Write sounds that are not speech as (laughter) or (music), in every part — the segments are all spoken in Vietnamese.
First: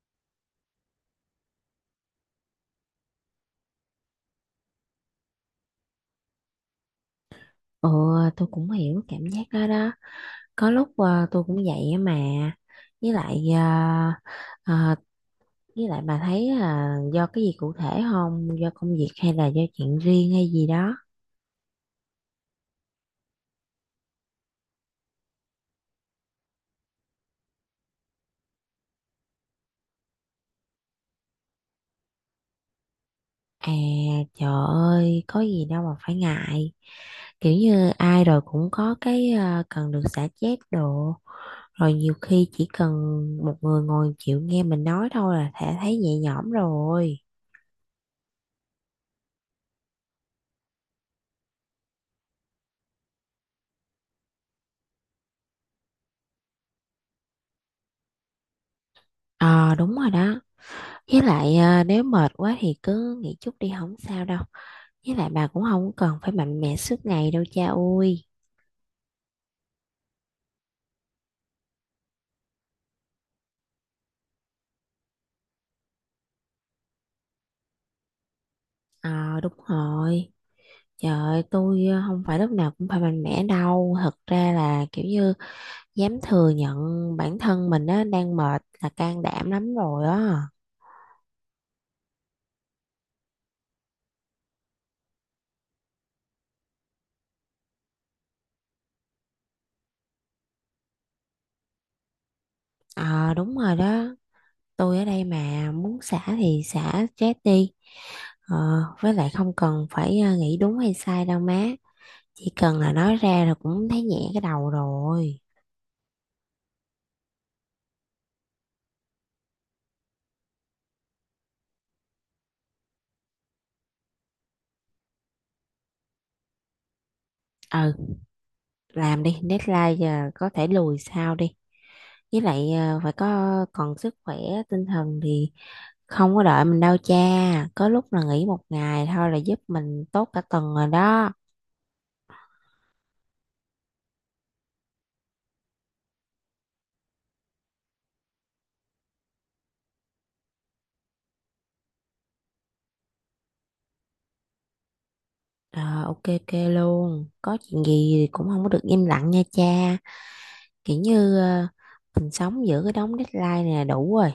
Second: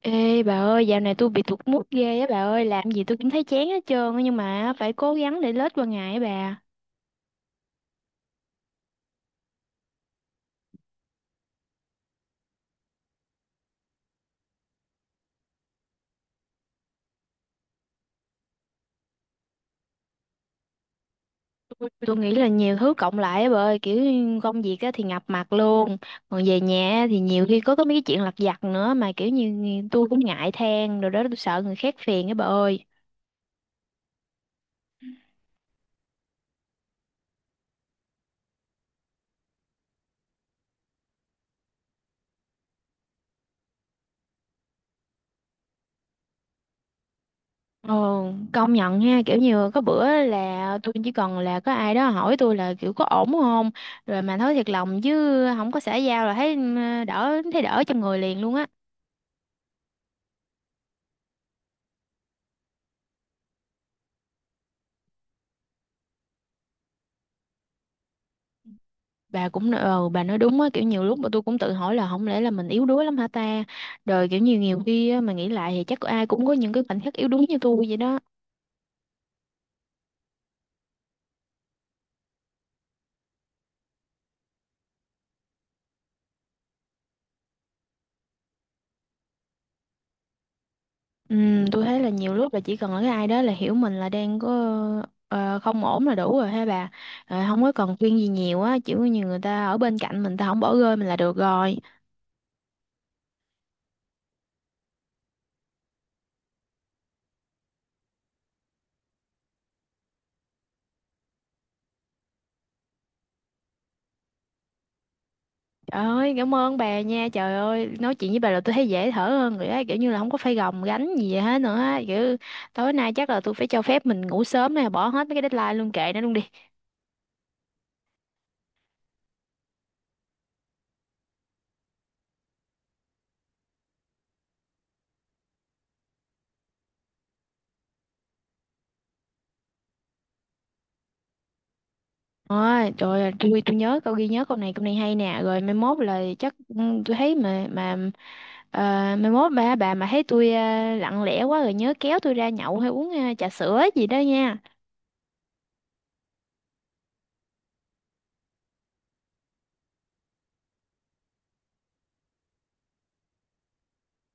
Ê bà ơi, dạo này tôi bị tụt mood ghê á bà ơi, làm gì tôi cũng thấy chán hết trơn á nhưng mà phải cố gắng để lết qua ngày á bà. Ừ, tôi cũng hiểu cảm giác đó đó. Có lúc tôi cũng vậy á mà. Với lại ờ, ờ, với lại bà thấy là do cái gì cụ thể không? Do công việc hay là do chuyện riêng hay gì đó? Tôi nghĩ là nhiều thứ cộng lại á bà ơi, kiểu như công việc á thì ngập mặt luôn, còn về nhà á thì nhiều khi có mấy cái chuyện lặt vặt nữa mà kiểu như tôi cũng ngại than rồi đó tôi sợ người khác phiền á bà ơi. À Trời ơi, có gì đâu mà phải ngại. Kiểu như ai rồi cũng có cái cần được xả stress đồ. Rồi nhiều khi chỉ cần một người ngồi chịu nghe mình nói thôi là thể thấy nhẹ nhõm rồi. Ồ, công nhận nha, kiểu như có bữa là tôi chỉ cần là có ai đó hỏi tôi là kiểu có ổn không, rồi mà nói thiệt lòng chứ không có xã giao là thấy đỡ thấy đỡ trong người liền luôn á. Ờ đúng rồi đó. Với lại nếu mệt quá thì cứ nghỉ chút đi không sao đâu. Với lại bà cũng không cần phải mạnh mẽ suốt ngày đâu cha ơi. Bà cũng bà nói đúng á kiểu nhiều lúc mà tôi cũng tự hỏi là không lẽ là mình yếu đuối lắm hả ta, rồi kiểu nhiều nhiều khi á, mà nghĩ lại thì chắc ai cũng có những cái khoảnh khắc yếu đuối như tôi vậy đó. Ờ đúng rồi. Trời ơi, tôi không phải lúc nào cũng phải mạnh mẽ đâu. Thật ra là kiểu như dám thừa nhận bản thân mình á, đang mệt là can đảm lắm rồi á. Tôi thấy là nhiều lúc là chỉ cần là cái ai đó là hiểu mình là đang có không ổn là đủ rồi ha bà. Ờ, không có cần khuyên gì nhiều á, chỉ có như người ta ở bên cạnh mình ta không bỏ rơi mình là được rồi. Ờ đúng rồi đó. Tôi ở đây mà muốn xả thì xả stress đi. Ờ, với lại không cần phải nghĩ đúng hay sai đâu má. Chỉ cần là nói ra là cũng thấy nhẹ cái đầu rồi. Trời ơi, cảm ơn bà nha. Trời ơi, nói chuyện với bà là tôi thấy dễ thở hơn rồi á, kiểu như là không có phải gồng gánh gì vậy hết nữa á. Kiểu tối nay chắc là tôi phải cho phép mình ngủ sớm nè, bỏ hết mấy cái deadline luôn kệ nó luôn đi. Ừ, làm đi, deadline giờ có thể lùi sau đi. Với lại phải có còn sức khỏe tinh thần thì không có đợi mình đâu cha. Có lúc là nghỉ một ngày thôi là giúp mình tốt cả tuần rồi đó. Ôi, trời ơi, tôi (laughs) tôi nhớ câu ghi nhớ câu này hay nè, rồi mai mốt là chắc tôi thấy mà ờ, mai mốt bà mà thấy tôi lặng lẽ quá rồi nhớ kéo tôi ra nhậu hay uống trà sữa gì đó nha. Ờ, ok ok luôn, có chuyện gì thì cũng không có được im lặng nha cha. Kiểu như mình sống giữa cái đống deadline này là đủ rồi,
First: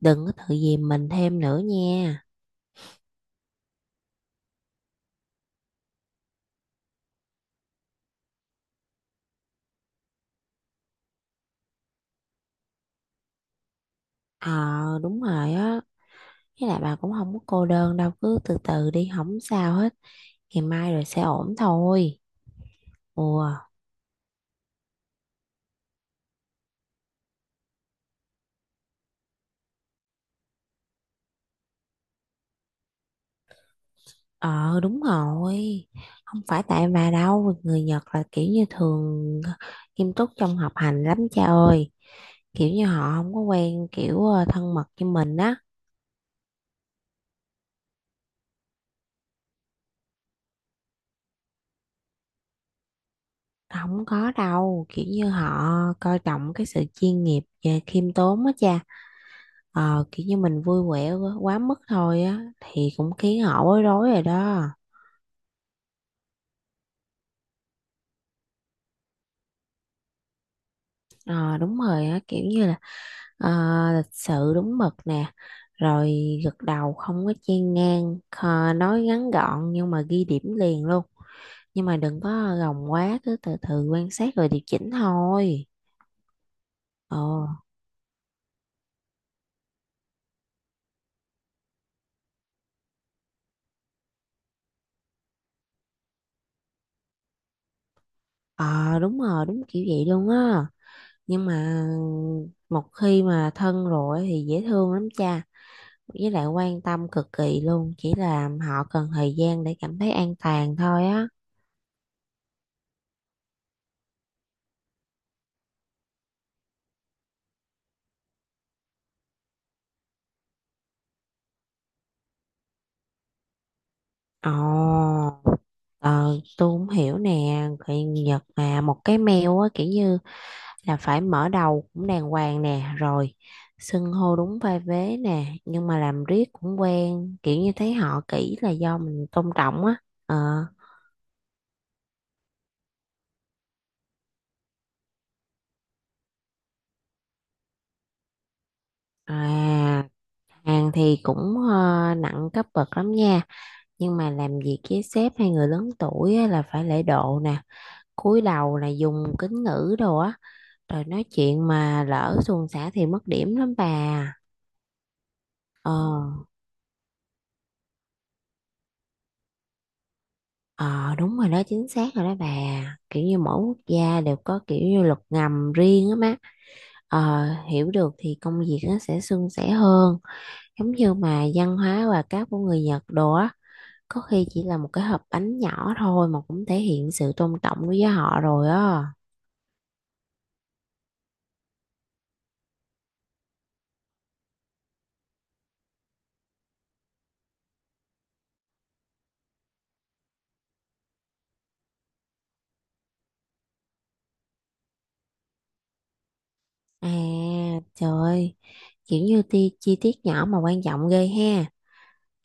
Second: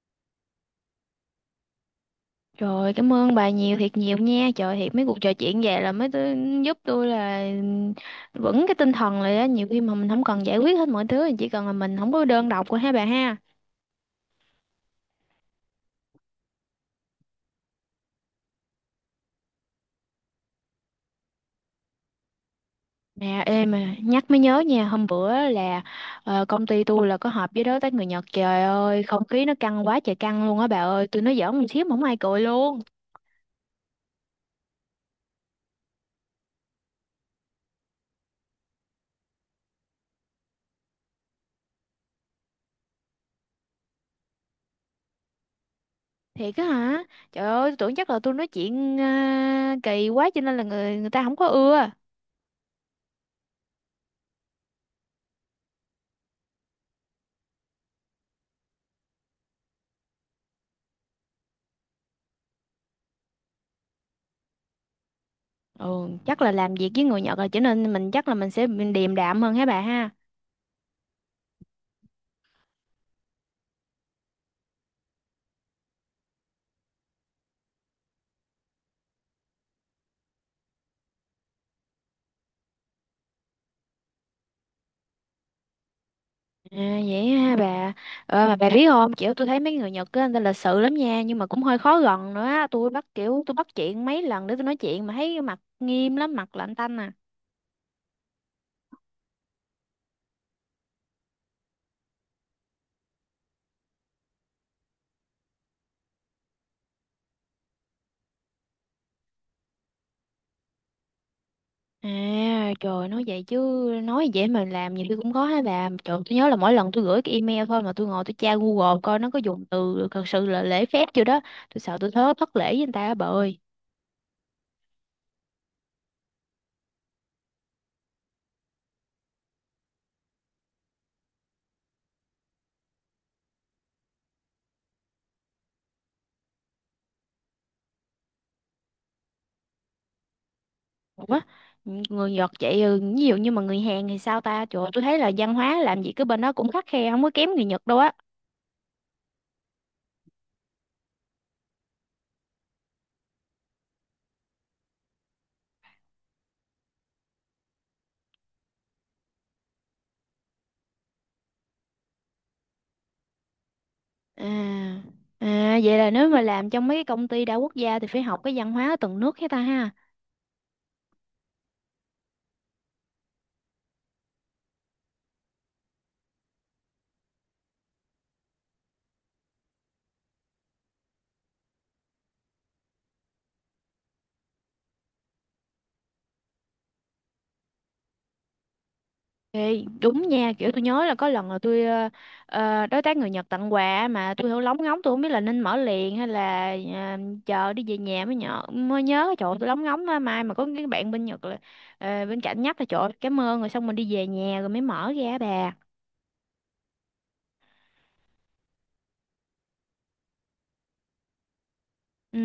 đừng có tự dìm mình thêm nữa nha. Trời ơi, cảm ơn bà nhiều thiệt nhiều nha. Trời thiệt mấy cuộc trò chuyện vậy là mới tôi, giúp tôi là vững cái tinh thần lại á. Nhiều khi mà mình không cần giải quyết hết mọi thứ, chỉ cần là mình không có đơn độc của hai bà ha. Ờ đúng rồi á. Với lại bà cũng không có cô đơn đâu, cứ từ từ đi, không sao hết. Ngày mai rồi sẽ ổn thôi. Nè, Ủa, em mà nhắc mới nhớ nha, hôm bữa là công ty tôi là có họp với đối tác người Nhật. Trời ơi, không khí nó căng quá trời căng luôn á bà ơi. Tôi nói giỡn một xíu mà không ai cười luôn. ờ đúng rồi. Không phải tại bà đâu, người Nhật là kiểu như thường nghiêm túc trong học hành lắm cha ơi. Kiểu như họ không có quen kiểu thân mật như mình á. Thiệt á hả? Trời ơi, tôi tưởng chắc là tôi nói chuyện kỳ quá cho nên là người người ta không có ưa. Không có đâu, kiểu như họ coi trọng cái sự chuyên nghiệp và khiêm tốn á cha. Ờ, kiểu như mình vui vẻ quá quá mức thôi á, thì cũng khiến họ bối rối rồi đó. Ừ, chắc là làm việc với người Nhật rồi cho nên mình chắc là mình sẽ bị điềm đạm hơn hả bà ha. Ờ đúng rồi á, kiểu như là ờ, lịch sự đúng mực nè, rồi gật đầu không có chen ngang. Ờ, nói ngắn gọn nhưng mà ghi điểm liền luôn, nhưng mà đừng có gồng quá, cứ từ từ quan sát rồi điều chỉnh thôi. À, ờ vậy ha bà. Ờ, mà bà biết không, kiểu tôi thấy mấy người Nhật á, người ta lịch sự lắm nha, nhưng mà cũng hơi khó gần nữa á. Tôi bắt chuyện mấy lần để tôi nói chuyện mà thấy mặt nghiêm lắm, mặt lạnh tanh à. ờ đúng rồi, đúng kiểu vậy luôn á, nhưng mà một khi mà thân rồi thì dễ thương lắm cha, với lại quan tâm cực kỳ luôn, chỉ là họ cần thời gian để cảm thấy an toàn thôi á. À, trời nói vậy chứ nói vậy mà làm nhiều khi cũng khó hả bà. Trời, tôi nhớ là mỗi lần tôi gửi cái email thôi mà tôi ngồi tôi tra Google coi nó có dùng từ thật sự là lễ phép chưa đó. Tôi sợ tôi thớ thất lễ với người ta á bà ơi. Ồ, ờ, tôi cũng hiểu nè, người Nhật mà một cái mail á kiểu như là phải mở đầu cũng đàng hoàng nè, rồi xưng hô đúng vai vế nè, nhưng mà làm riết cũng quen, kiểu như thấy họ kỹ là do mình tôn trọng á. Ờ, Ủa, người Nhật vậy ví dụ như mà người Hàn thì sao ta? Trời ơi, tôi thấy là văn hóa làm gì cứ bên đó cũng khắt khe không có kém người Nhật đâu á. à, Hàn thì cũng nặng cấp bậc lắm nha, nhưng mà làm việc với sếp hay người lớn tuổi á, là phải lễ độ nè, cúi đầu nè, dùng kính ngữ đồ á, rồi nói chuyện mà lỡ suồng sã thì mất điểm lắm bà. À, à Ờ. vậy là nếu mà làm trong mấy cái công ty đa quốc gia thì phải học cái văn hóa ở từng nước hết ta ha. Ờ đúng rồi đó, chính xác rồi đó bà, kiểu như mỗi quốc gia đều có kiểu như luật ngầm riêng á má. Ờ, hiểu được thì công việc nó sẽ suôn sẻ hơn, giống như mà văn hóa và các của người Nhật đồ á, có khi chỉ là một cái hộp bánh nhỏ thôi mà cũng thể hiện sự tôn trọng đối với họ rồi á. Ê, đúng nha, kiểu tôi nhớ là có lần là tôi đối tác người Nhật tặng quà á, mà tôi không biết là nên mở liền hay là chờ đi về nhà mới nhớ trời ơi, tôi lóng ngóng á, mai mà có cái bạn bên Nhật là bên cạnh nhắc là trời ơi, cảm ơn rồi xong mình đi về nhà rồi mới mở ra bà. À trời ơi, kiểu như chi tiết nhỏ mà quan trọng ghê ha.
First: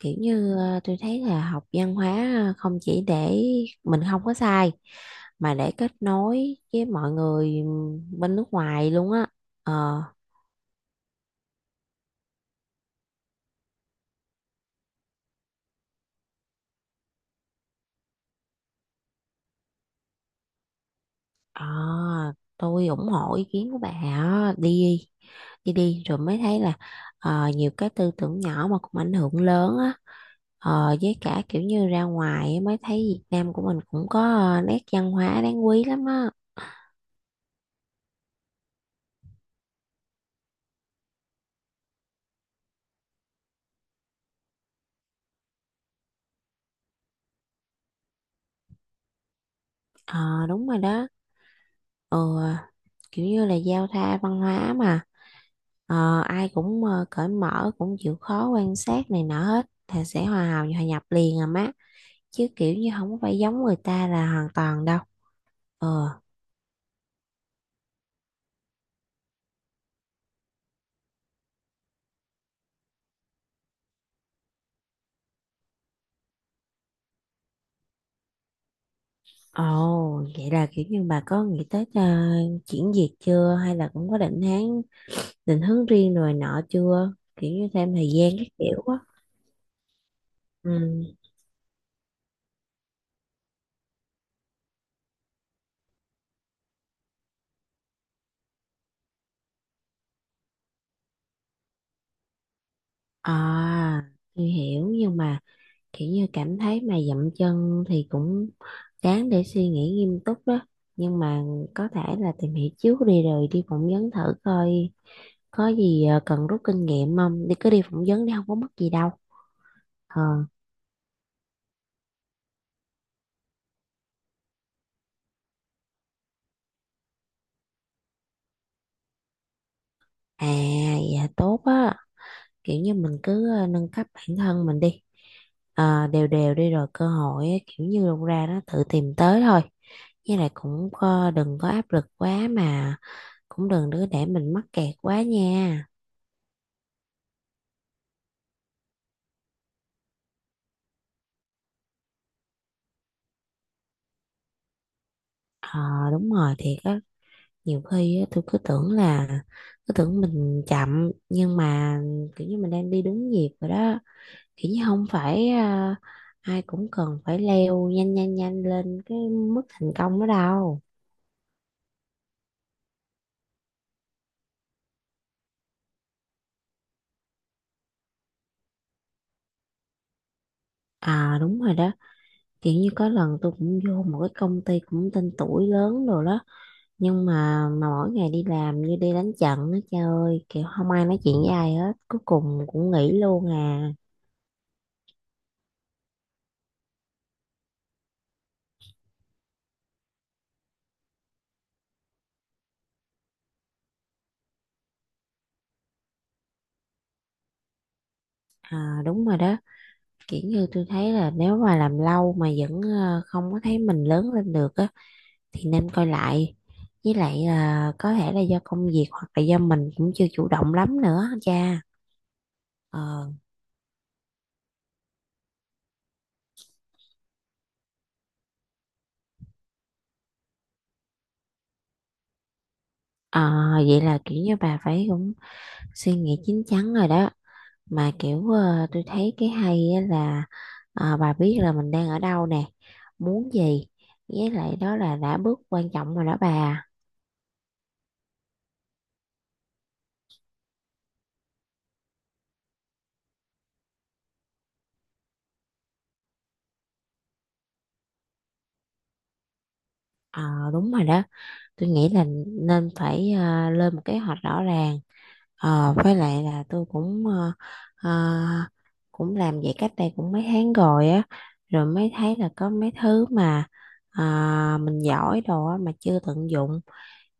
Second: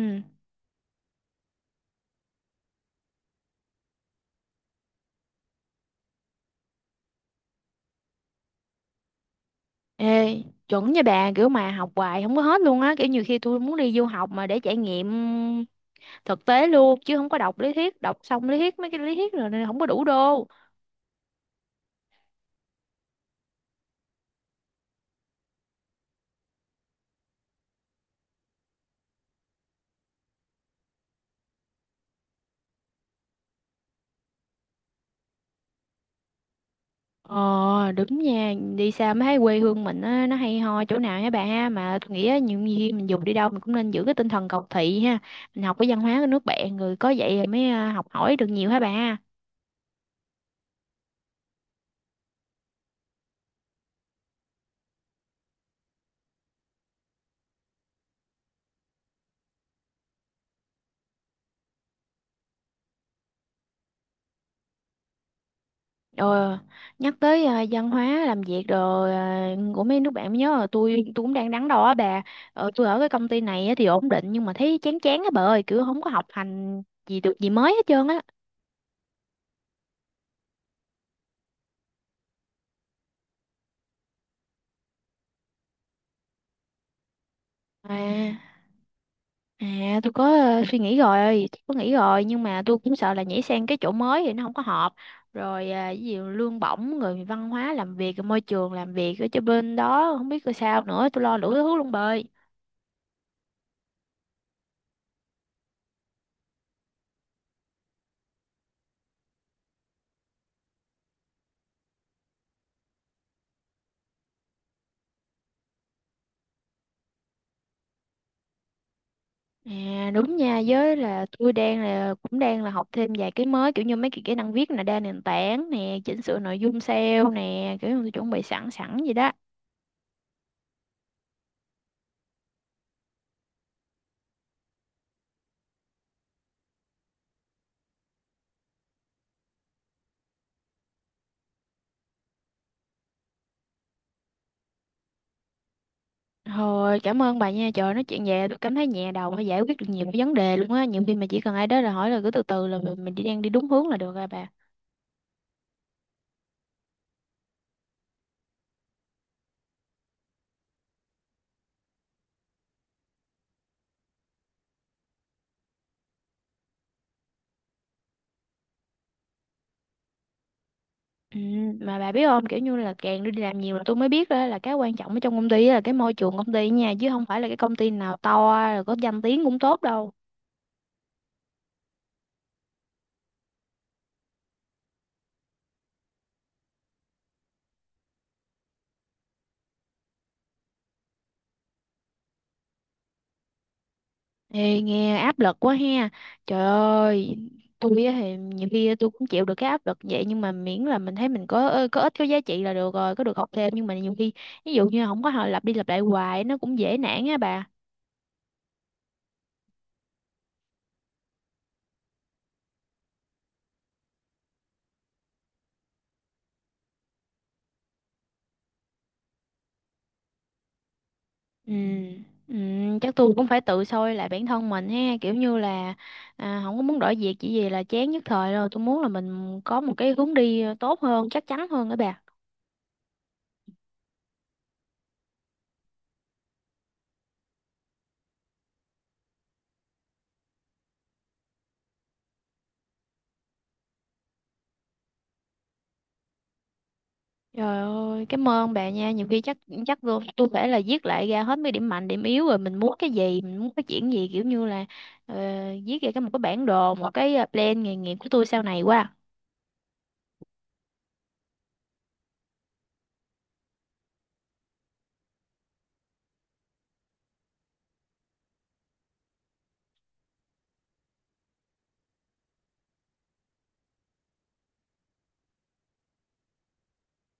Kiểu như tôi thấy là học văn hóa không chỉ để mình không có sai mà để kết nối với mọi người bên nước ngoài luôn á. ờ Ê, chuẩn nha bà, kiểu mà học hoài không có hết luôn á, kiểu nhiều khi tôi muốn đi du học mà để trải nghiệm thực tế luôn chứ không có đọc lý thuyết, đọc xong lý thuyết mấy cái lý thuyết rồi nên không có đủ đô. À, tôi ủng hộ ý kiến của bà á. Đi đi đi rồi mới thấy là nhiều cái tư tưởng nhỏ mà cũng ảnh hưởng lớn á. Ờ, với cả kiểu như ra ngoài á, mới thấy Việt Nam của mình cũng có nét văn hóa đáng quý lắm á. Ờ đúng nha, đi xa mới thấy quê hương mình á, nó hay ho chỗ nào hả bà ha, mà tôi nghĩ á, nhiều khi mình dù đi đâu mình cũng nên giữ cái tinh thần cầu thị ha, mình học cái văn hóa của nước bạn rồi có vậy rồi mới học hỏi được nhiều hả bà. Ờ đúng rồi đó. Ừ, kiểu như là giao thoa văn hóa mà. Ờ, ai cũng cởi mở, cũng chịu khó quan sát này nọ hết thì sẽ hòa nhập liền à má, chứ kiểu như không có phải giống người ta là hoàn toàn đâu. ờ Ờ, nhắc tới văn hóa làm việc rồi của mấy nước bạn mới nhớ là tôi cũng đang đắn đo á bà. Tôi ở cái công ty này á thì ổn định nhưng mà thấy chán chán á bà ơi, kiểu không có học hành gì được gì mới hết trơn á. Ồ, vậy là kiểu như bà có nghĩ tới chuyển việc chưa, hay là cũng có định hướng riêng rồi nọ chưa, kiểu như à thêm thời gian các kiểu á? Tôi có suy nghĩ ừ rồi chắc có nghĩ rồi nhưng mà tôi cũng sợ là nhảy sang cái chỗ mới thì nó không có hợp rồi ví dụ lương bổng người văn hóa làm việc môi trường làm việc ở cho bên đó không biết coi sao nữa, tôi lo đủ thứ luôn bà ơi. à tôi hiểu, nhưng mà kiểu như cảm thấy mà dậm chân thì cũng đáng để suy nghĩ nghiêm túc đó, nhưng mà có thể là tìm hiểu trước đi, rồi đi phỏng vấn thử coi có gì cần rút kinh nghiệm không, đi cứ đi phỏng vấn đi không có mất gì đâu. À ờ đúng nha, với là tôi đang là cũng đang là học thêm vài cái mới kiểu như mấy cái kỹ năng viết nè, đa nền tảng nè, chỉnh sửa nội dung SEO nè, kiểu như tôi chuẩn bị sẵn sẵn vậy đó. à dạ tốt á, kiểu như mình cứ nâng cấp bản thân mình đi. Ờ, đều đều đi rồi cơ hội á, kiểu như đâu ra nó tự tìm tới thôi. Với lại cũng có, đừng có áp lực quá mà cũng đừng đứa để mình mắc kẹt quá nha. Thôi cảm ơn bà nha, trời nói chuyện về tôi cảm thấy nhẹ đầu và giải quyết được nhiều cái vấn đề luôn á, nhiều khi mà chỉ cần ai đó là hỏi là cứ từ từ là mình đi đang đi đúng hướng là được rồi bà. Ờ đúng rồi, thiệt á. Nhiều khi á, tôi cứ tưởng mình chậm, nhưng mà kiểu như mình đang đi đúng nhịp rồi đó, kiểu như không phải ai cũng cần phải leo nhanh nhanh nhanh lên cái mức thành công đó đâu. Ừ, mà bà biết không kiểu như là càng đi làm nhiều là tôi mới biết đó là cái quan trọng ở trong công ty á là cái môi trường công ty nha, chứ không phải là cái công ty nào to rồi có danh tiếng cũng tốt đâu. À đúng rồi đó, kiểu như có lần tôi cũng vô một cái công ty cũng tên tuổi lớn rồi đó, nhưng mà mỗi ngày đi làm như đi đánh trận á, trời ơi, kiểu không ai nói chuyện với ai hết, cuối cùng cũng nghỉ luôn à. Ê, nghe áp lực quá ha. Trời ơi, tôi á thì nhiều khi tôi cũng chịu được cái áp lực vậy nhưng mà miễn là mình thấy mình có có ích có giá trị là được rồi, có được học thêm, nhưng mà nhiều khi ví dụ như không có họ lặp đi lặp lại hoài nó cũng dễ nản á bà. À đúng rồi đó, kiểu như tôi thấy là nếu mà làm lâu mà vẫn không có thấy mình lớn lên được á thì nên coi lại, với lại là có thể là do công việc hoặc là do mình cũng chưa chủ động lắm nữa Ừ, cha. ừ, chắc ờ tôi cũng phải tự soi lại bản thân mình ha, kiểu như là không có muốn đổi việc chỉ vì là chán nhất thời rồi, tôi muốn là mình có một cái hướng đi tốt hơn, chắc chắn hơn đó bà. Ờ, vậy là kiểu như bà phải cũng suy nghĩ chín chắn rồi đó. Mà kiểu tôi thấy cái hay á là bà biết là mình đang ở đâu nè, muốn gì, với lại đó là đã bước quan trọng rồi đó bà. Trời ơi, cảm ơn bà nha. Nhiều khi chắc chắc tôi phải là viết lại ra hết mấy điểm mạnh, điểm yếu rồi mình muốn cái gì, mình muốn phát triển gì kiểu như là ờ, viết ra cái một cái bản đồ, một cái plan nghề nghiệp của tôi sau này quá. Ờ đúng rồi đó, tôi nghĩ là nên phải lên một kế hoạch rõ ràng. Ờ, với lại là tôi cũng ờ, cũng làm vậy cách đây cũng mấy tháng rồi á, rồi mới thấy là có mấy thứ mà ờ, mình giỏi đồ á mà chưa tận dụng,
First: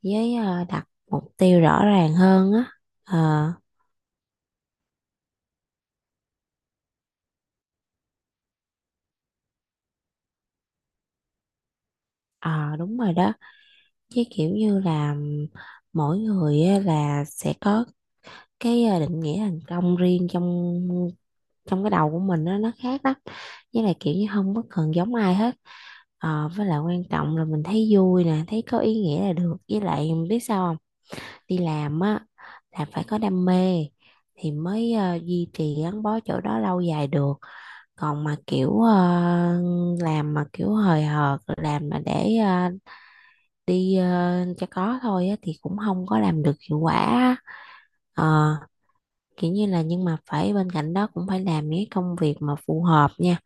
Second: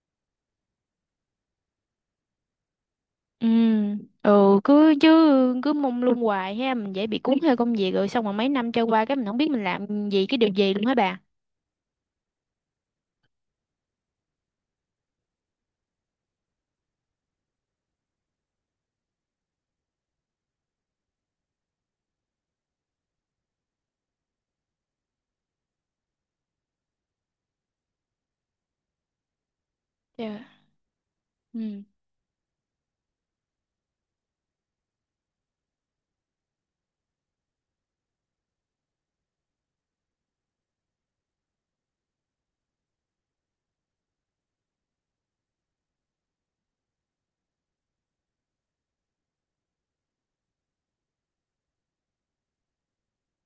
với đặt mục tiêu rõ ràng hơn á. ờ Ừ, ừ cứ chứ cứ mông lung hoài ha, mình dễ bị cuốn theo công việc rồi xong rồi mấy năm trôi qua cái mình không biết mình làm gì cái điều gì luôn hả bà. ờ, đúng rồi đó, chứ kiểu như là mỗi người á, là sẽ có cái định nghĩa thành công riêng trong trong cái đầu của mình á, nó khác lắm, với lại kiểu như không có cần giống ai hết. Ờ, với lại quan trọng là mình thấy vui nè, thấy có ý nghĩa là được. Với lại biết Dạ. sao không? Đi Ừ. làm á là phải có đam mê thì mới duy trì gắn bó chỗ đó lâu dài được. Còn mà kiểu làm mà kiểu hời hợt, làm mà để cho có thôi á thì cũng không có làm được hiệu quả á. Ờ, kiểu như là nhưng mà phải bên cạnh đó cũng phải làm những cái công việc mà phù hợp nha,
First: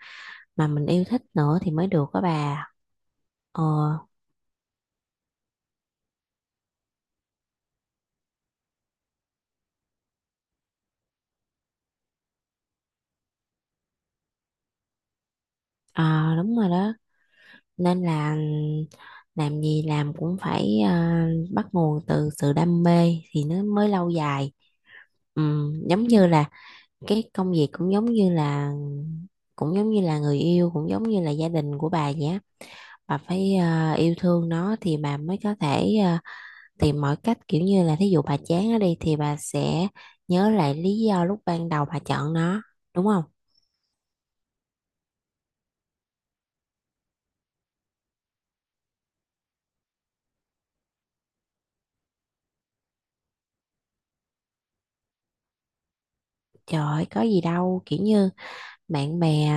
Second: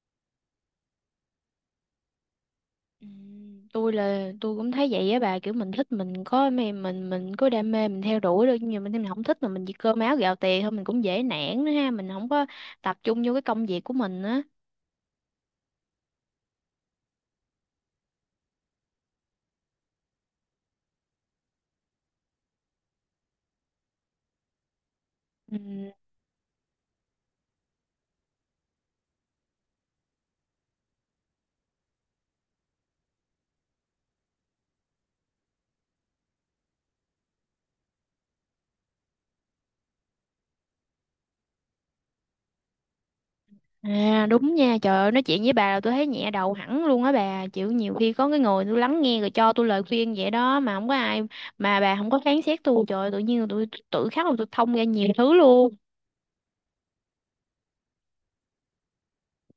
mà mình yêu thích nữa thì mới được đó bà. Ừ, Ờ, tôi là tôi cũng thấy vậy á bà, kiểu mình thích mình có mê mình có đam mê mình theo đuổi được, nhưng mà mình không thích mà mình chỉ cơm áo gạo tiền thôi mình cũng dễ nản nữa ha, mình không có tập trung vô cái công việc của mình á. à, đúng rồi đó. Nên là làm gì làm cũng phải bắt nguồn từ sự đam mê thì nó mới lâu dài. Ừ. Giống như là cái công việc cũng giống như là người yêu, cũng giống như là gia đình của bà vậy á, bà phải yêu thương nó thì bà mới có thể tìm mọi cách, kiểu như là thí dụ bà chán nó đi thì bà sẽ nhớ lại lý do lúc ban đầu bà chọn nó, đúng không? À đúng nha, trời ơi nói chuyện với bà là tôi thấy nhẹ đầu hẳn luôn á bà, chịu nhiều khi có cái người tôi lắng nghe rồi cho tôi lời khuyên vậy đó mà không có ai, mà bà không có phán xét tôi, trời ơi, tự nhiên tôi tự khắc là tôi thông ra nhiều thứ luôn. Trời ơi, có gì đâu, kiểu như bạn bè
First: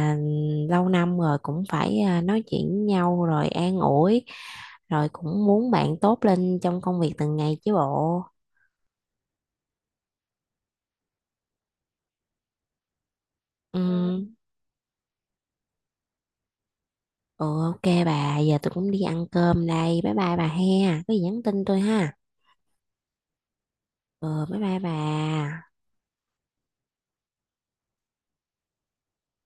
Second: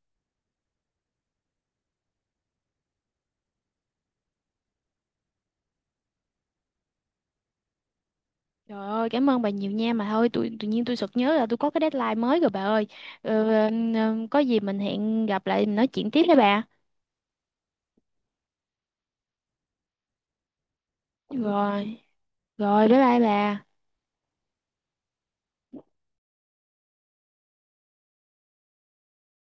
lâu năm rồi cũng phải nói chuyện với nhau rồi an ủi, rồi cũng muốn bạn tốt lên trong công việc từng ngày chứ bộ. Trời ơi, cảm ơn bà nhiều nha, mà thôi tự nhiên tôi sực nhớ là tôi có cái deadline mới rồi bà ơi. Ờ, ừ có gì mình hẹn gặp lại mình nói chuyện tiếp với bà. ừ, ok bà, giờ tôi cũng đi ăn cơm đây, bye bye bà he, có gì nhắn tin tôi Rồi, ha. rồi bye bye bà. Ừ bye bye bà.